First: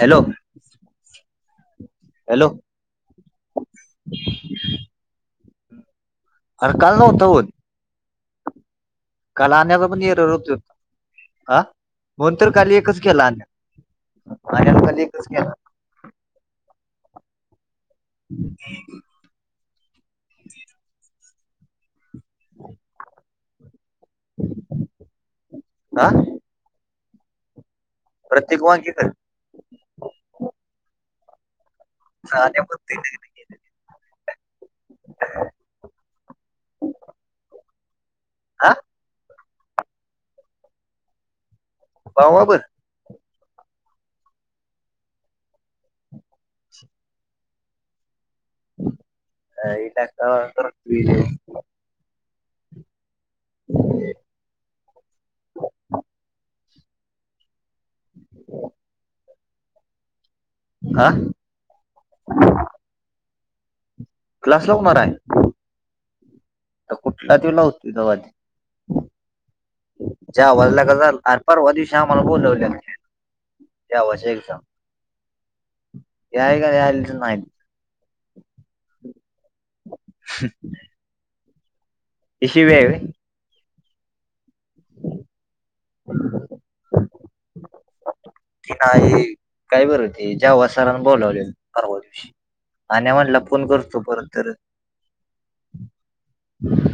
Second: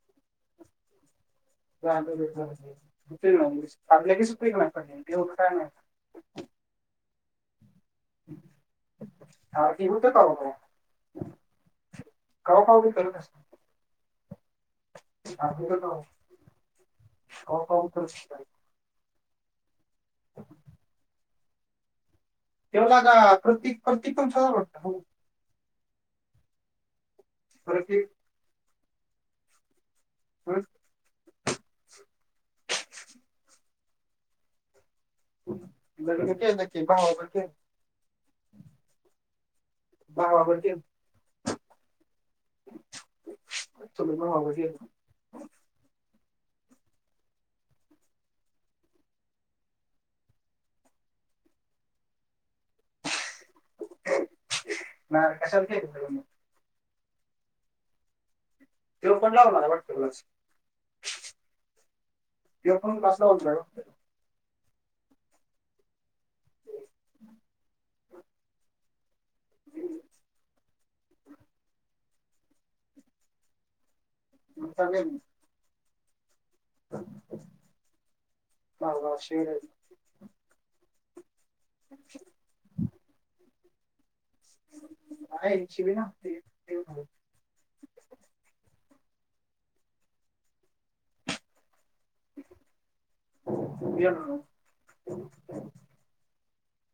Hello का hello सुट नाहील्या की सुपेल उ नाही अरे काल नव्हतं होत ह काल आणण्याचा पण येर होत होता ह म्ह तर काल एकच केला आण अन्यान कल एकच केला श कात श इग त्यो लेका प्रतीक [inaudible] बघू आह प्रत्येक प्रत्येक वाक्य कर. [unintelligible] काल नेमका [unintelligible] [inaudible] लग्न केल की भावाच केल आं भावा बर केल. भावा बर तरी पण आवाज येईना. काय टका मका बघतोय. ना कशाच टेन्शन [inaudible] त्यो पण लावणार आहे वाटत क्लास आं त्यो पण क्लास लावणार आहे ओ. क्लास लावणार आहे तर कुठला त्यो लावतोय तवा त्यो जा वाजला गजल आर पारवा दिवशी ते आम्हांला बोलवल्याल त्या दिवशी मसाले याय काय आलीच नाय. [unintelligible] हं ही शिवि हाय होय. [unintelligible] की नाही काय बर होते ज्येव्हां सरांन बोलावलेल परवा आणि म्हणल फोन करतो परत तर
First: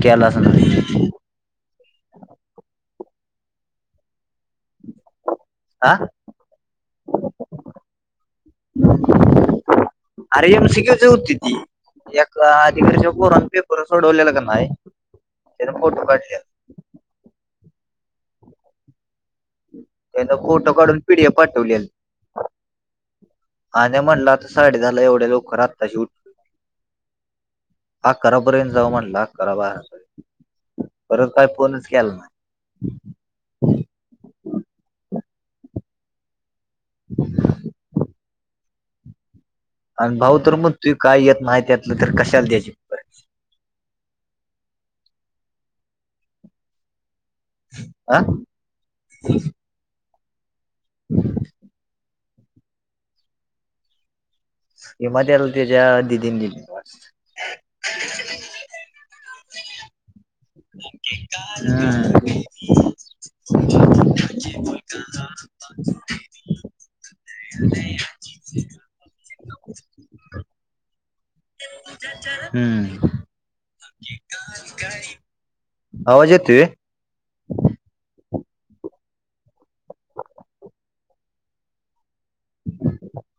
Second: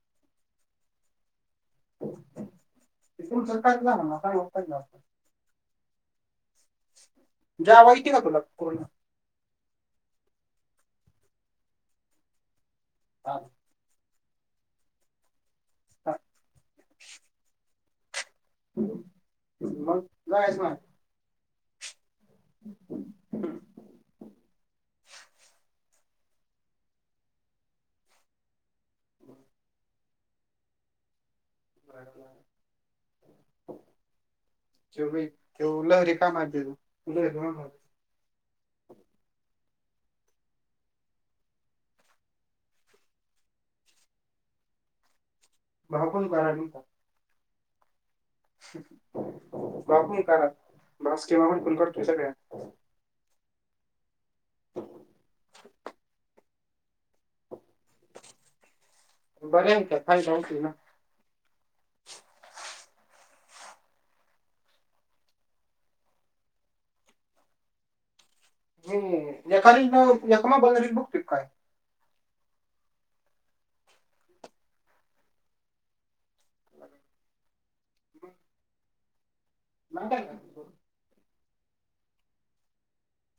केला असेल [unintelligible] तिथून सकाळच जाणार ना, काय मग [unintelligible] आ. जावाई केल तुला फोन. अरे येम [unintelligible] होतीती एक अधिकारीच्या पोरान हा पेप पर सोडवलेला का नाही, त्यान फोटो काढल्यात. मग. त्यांना जायच फोटो ना काढून पीडीएफ पाठवल्याल. [unintelligible] आणि म्हणल, आता साडे दहाला एवढे लवकर आताची उठ हा अकरा पर्यत जाऊ म्हणला, अकरा बारा पर्यंत. परत काय, फोनच केला नाही. त्यो व्हय त्यो लहरी काम हाय तेज, लहरी [unintelligible] आणि भाऊ तर म्हणतोय, काय येत नाही त्यातलं तर कशाला द्याचे. भाऊ, पण बरा हाय तुमचा. आह. [unintelligible] करा, बास ठेवा म्हणतोय करतोय सगळ्या. हे मध्येला तेजा दिदीन दिलती वाटत. बरं आहे का? [unintelligible] होती ना. हम्म, हम्म, एका [unintelligible] बघतेत काय? हम्म, आवाज येतोय व्हय? [inaudible] [inaudible]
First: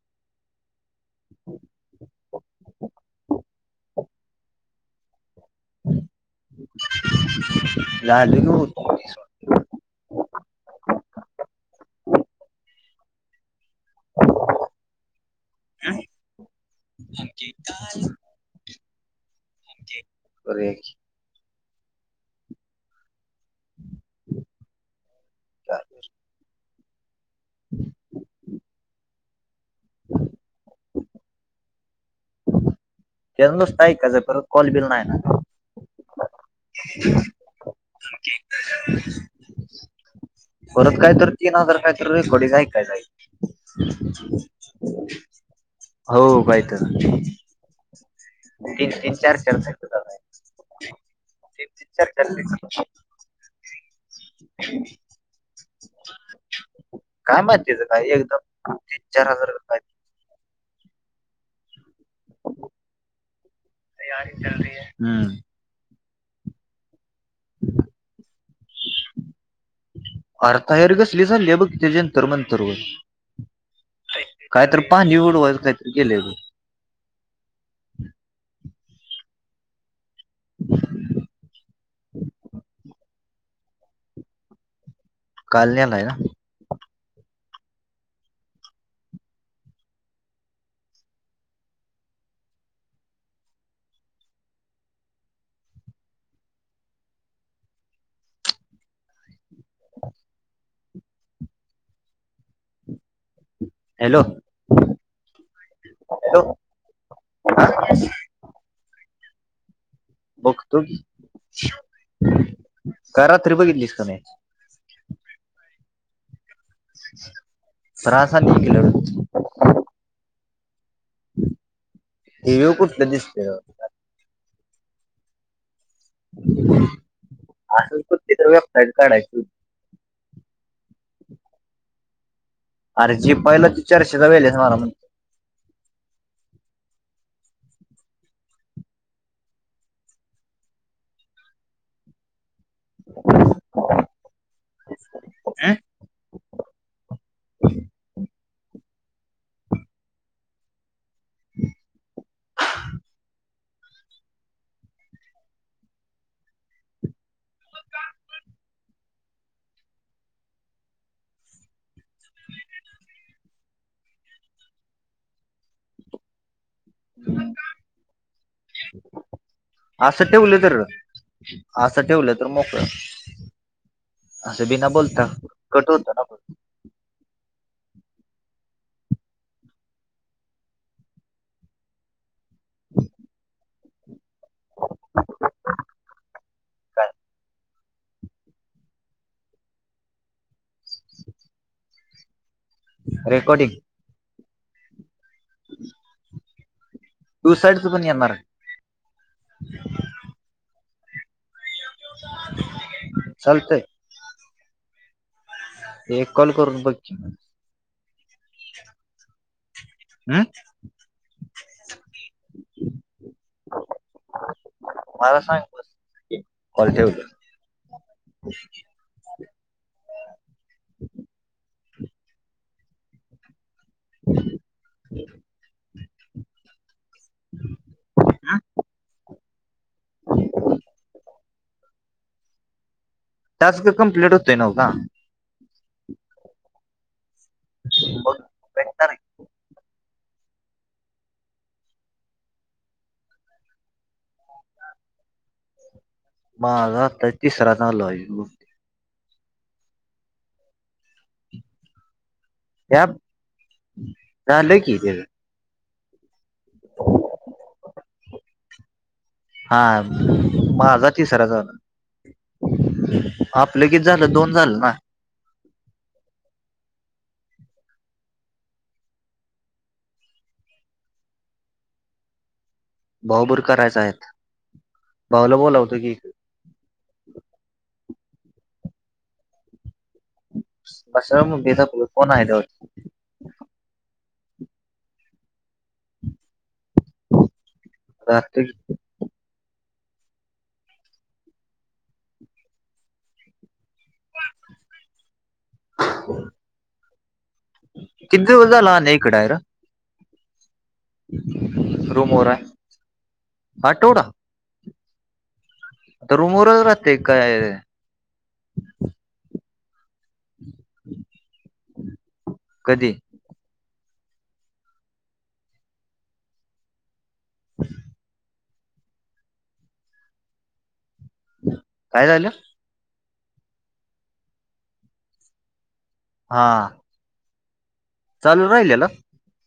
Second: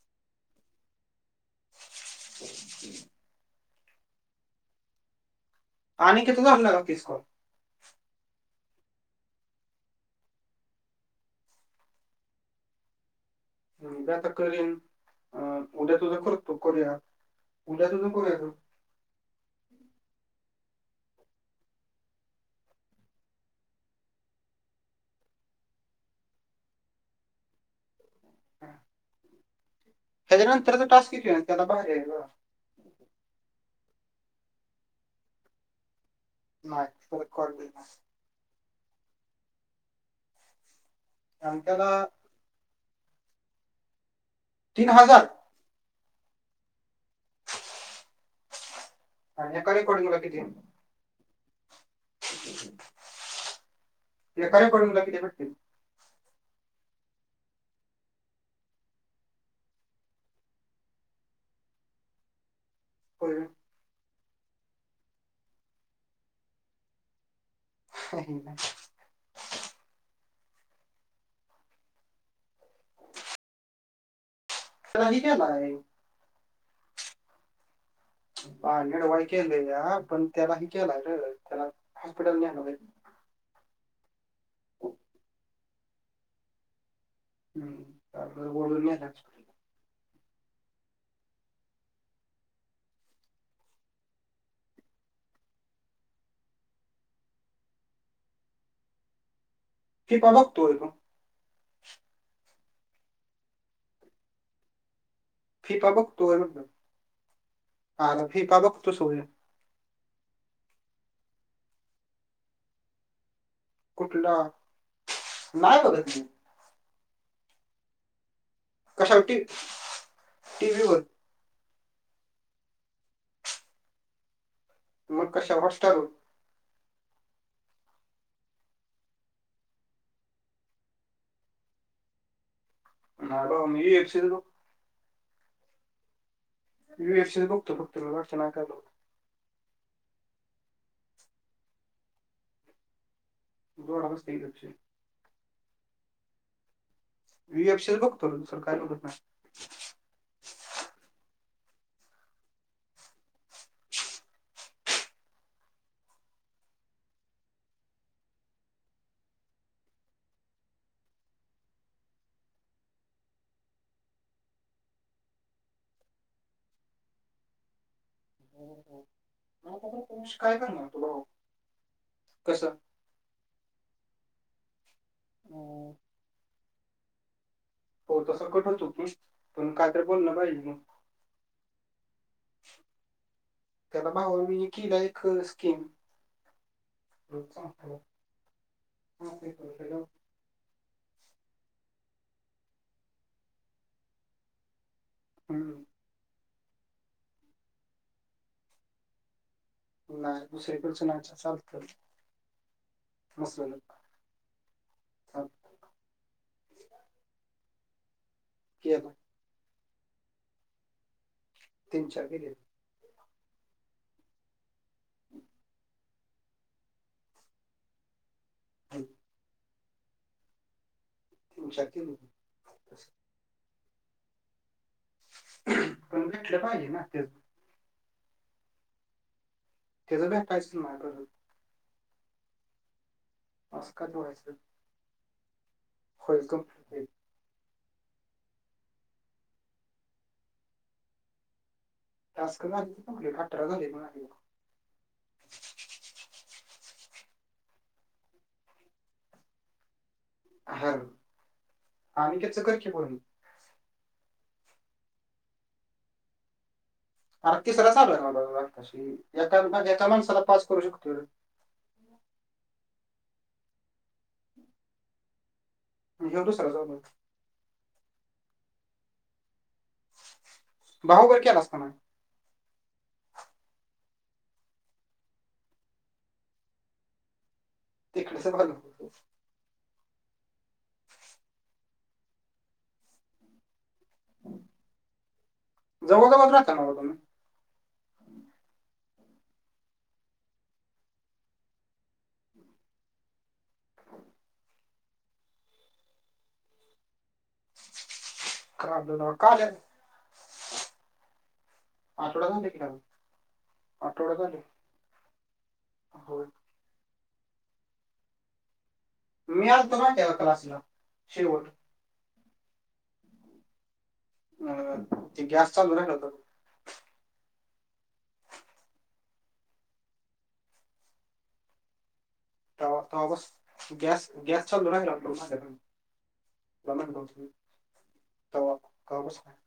हो [inaudible] आणि कसं घालणार होतीस मग? ज लत [inaudible] उद्या आता करेन अ उद्या तुझा करतो करूया उद्या तुझं करूया. करे. च त्याच्या नंतरचा टास्क घेत त्याला बाहेर याल. केसता का ज पर कॉल बिल नाही ना. नाही र कॉली ना. परत काय तर तीन आणि हजार फॅ त्याला तर रकोडी जाई काय नाहीये. तीन हजार हो काही तर. विचार आणि एका रेकॉर्डिंगला किती कर विचार. खय पडूनला किती भेटतील. काय माहितीचं काय एकदाम तीन चार हजार. होल. तयारी चल रही ह ह. ना. अर्थहेर घसली झाली बघ त्याच्यांतर मंतर व. काहीतरी त्याला पाणी ही उडवायच केलाय काहीतरी गेले. हा निडवाळ केले ह पण त्याला ह केला त्याला हॉस्पिटल न आण हो. [inaudible] [inaudible] [inaudible] हॅलो! फी पा बघतो आहे हॅलो म्हण हा आ फी पा बघतो सोय. बघतो क. घ रात्री बघितली. कुठला नाही बघ त. तरासाली किलो. कशावर टी टीव्ही वर. टीव्ही वर कुठलं दिसते? मग कशावर होस्टार. असल कुती तर वेबसाईट काढायची. अरे जी पहिलं ती मी युएफसी चर्चेचा वेल म म्ह. व एफ बतो बघत वर्ष नाग आलो. हम. तुास्तचच. अं. वएफसीस बुक कर सरकार. ह. ह. हो, हो. असं ठेवलं तर भाऊ असं ठेवलं तर मोकळ. असा बिना बोलता कसं कठोरता ना. हो तसं [unintelligible] पण काय तर बोलण पाहिजे म [unintelligible] त्याला माग मी किल्या एक स्कीम हा पी प पिलो. रेकॉर्डिंग. हम्म. टू साईडच पण येणार हाय. नाही दुसरीेकडचं नाही च चालत मुस चालतंय एक कॉल करून बघ की? केला. हम्म. तीन, चार केलेत. मला सांग बस की कॉल ठेवलं. आई. तीन, चार केलो. पण भेटलं पाहिजे ना त? आ त्याच बी [unintelligible] माय बरोबर. टास्क असं काय कंप्लीट व्हायचं होतोय नव का? होईल कंप्लेंट होईल. बग भेटत नही. टास्क झाली की कंप्लेंट अठरा झाले माझे. माझ आता तिसरा चालू हाय यो. हॅलो. अनिकेतच कर की बोलन झाल की ते आर तिसरा चालु आहे हा माझा [unintelligible] एका माणसाला पाच करू माझा शकतो. तिसरा झाला आपलं किती झालं? दोन झालं ना. तुझा दूसरा चालू बाहूकर केलास काय का नाय? भाऊ बुर करायचा आहेत भाऊला बोलावतो की तिकडेचं भागवू. बस म बेध फोण [unintelligible] जवळ च्या बाजूला असत्या नवं राती [inaudible] किती दिवस झाल अन्या राबलो हिकड हाय का र? आले [inaudible] आठवडा झाल की नाय मग? आठवडा झाल. आता रूमवरच राहतय काय र? मी आलतो ना त्या क्लासला शेवट. कधी? अ ते गॅस चालू राहिल होत [unintelligible] काय झालं? तवा तवा बस गॅस गॅस चालु राहिला होता माझ्या कडन हा रमण चालू तवा राहिलेला तवापसन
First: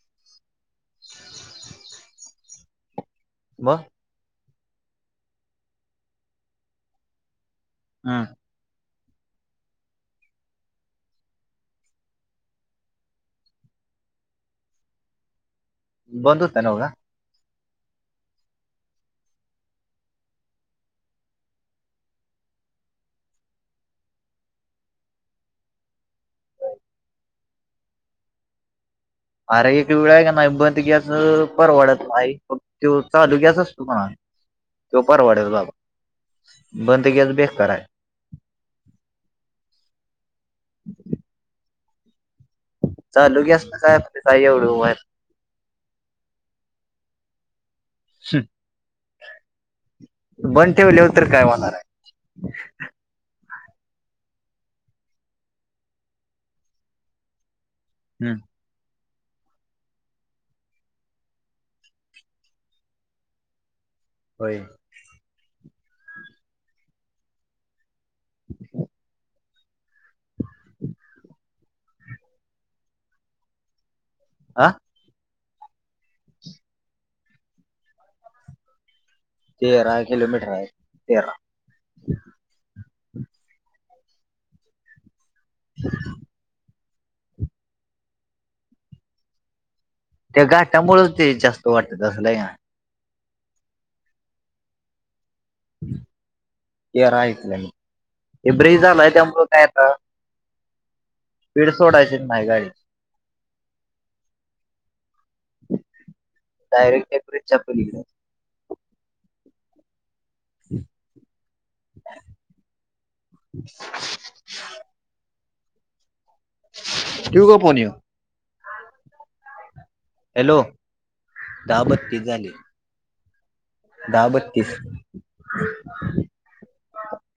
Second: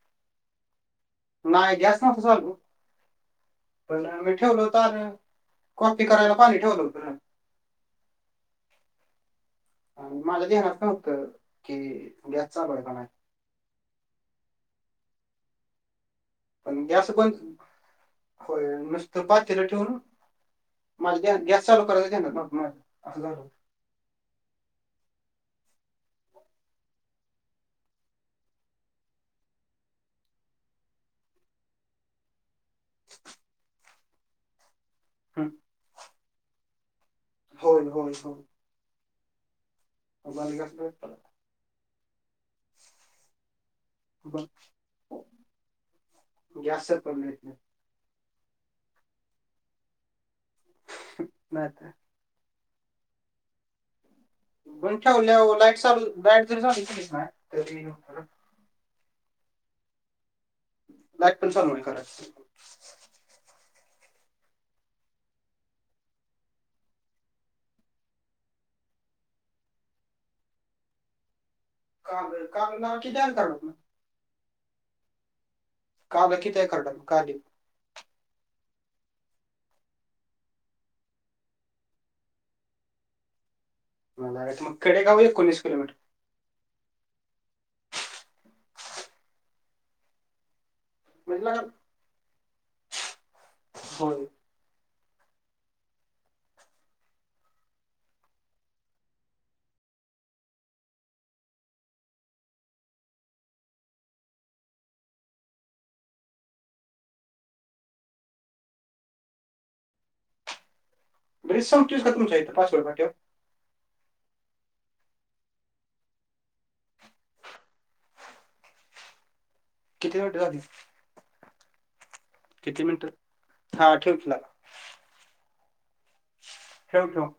नाही. गॅस न्हवता चालू. म पण आम्ही ठेवलहुतान अन कॉपी करायला पाणी ठेवलं हुत हं. माझ्या ध्यानात न्हवत की गॅस चालु हाय काय नाय. बंद नव पण का गँस बंद, होय नुसतं पातेल ठेवून माझ्या गँस चालु करायच ध्यानात न्हवत माझ्या असं झाल‌ होत. अर एक वेळ हाय की नाही बंद गॅस परवडत नाय. तो चालू गॅस असतो कानाय तो परवाडेल होतं. बाबा बंद गॅस बेकार आहे होय होय हो! बंद गॅस भेटतो का? चालू गँस ला काय काय एवढं व्हायला. गॅस बंद ठेवल्यावर तर काय नाही होणार तर आहे? बंद ठेवल्यावर लाईट चालू लाईट जरी चालू केली कनाय तरी ती हम्म! लाईट पण चालू होईल कदाचित. होय! [inaudible] [inaudible] काल काल लगा किती अंतर आहे कराडात न? आ! काल किती आहे कराडातन काले? तेरा किलोमीटर हाय तेरा! मला लगा कडेगाव एकोणीस किलोमीटर त्या घाटामुळच ते म्हणजे लागा जास्त वाटत असल हाय कानाय? होय! तेरा हाय हितंन, ते ब्रिज झालाय त्यामुळ काय आता स्पीड सोडायची नाही गाडीची. डायरेक्ट त्या ब्रीज च्या पलीकडचं. [inaudible] ब्रिज संपतोच का तुमच्या हित पाचवड फाट्यावर? [inaudible] ठेऊ का फोन ह्यो? किती मिनिटं हॅलो झाली दहा बत्ती झालेत. किती मिनटं दहा बत्तीस! ठेव ठेव.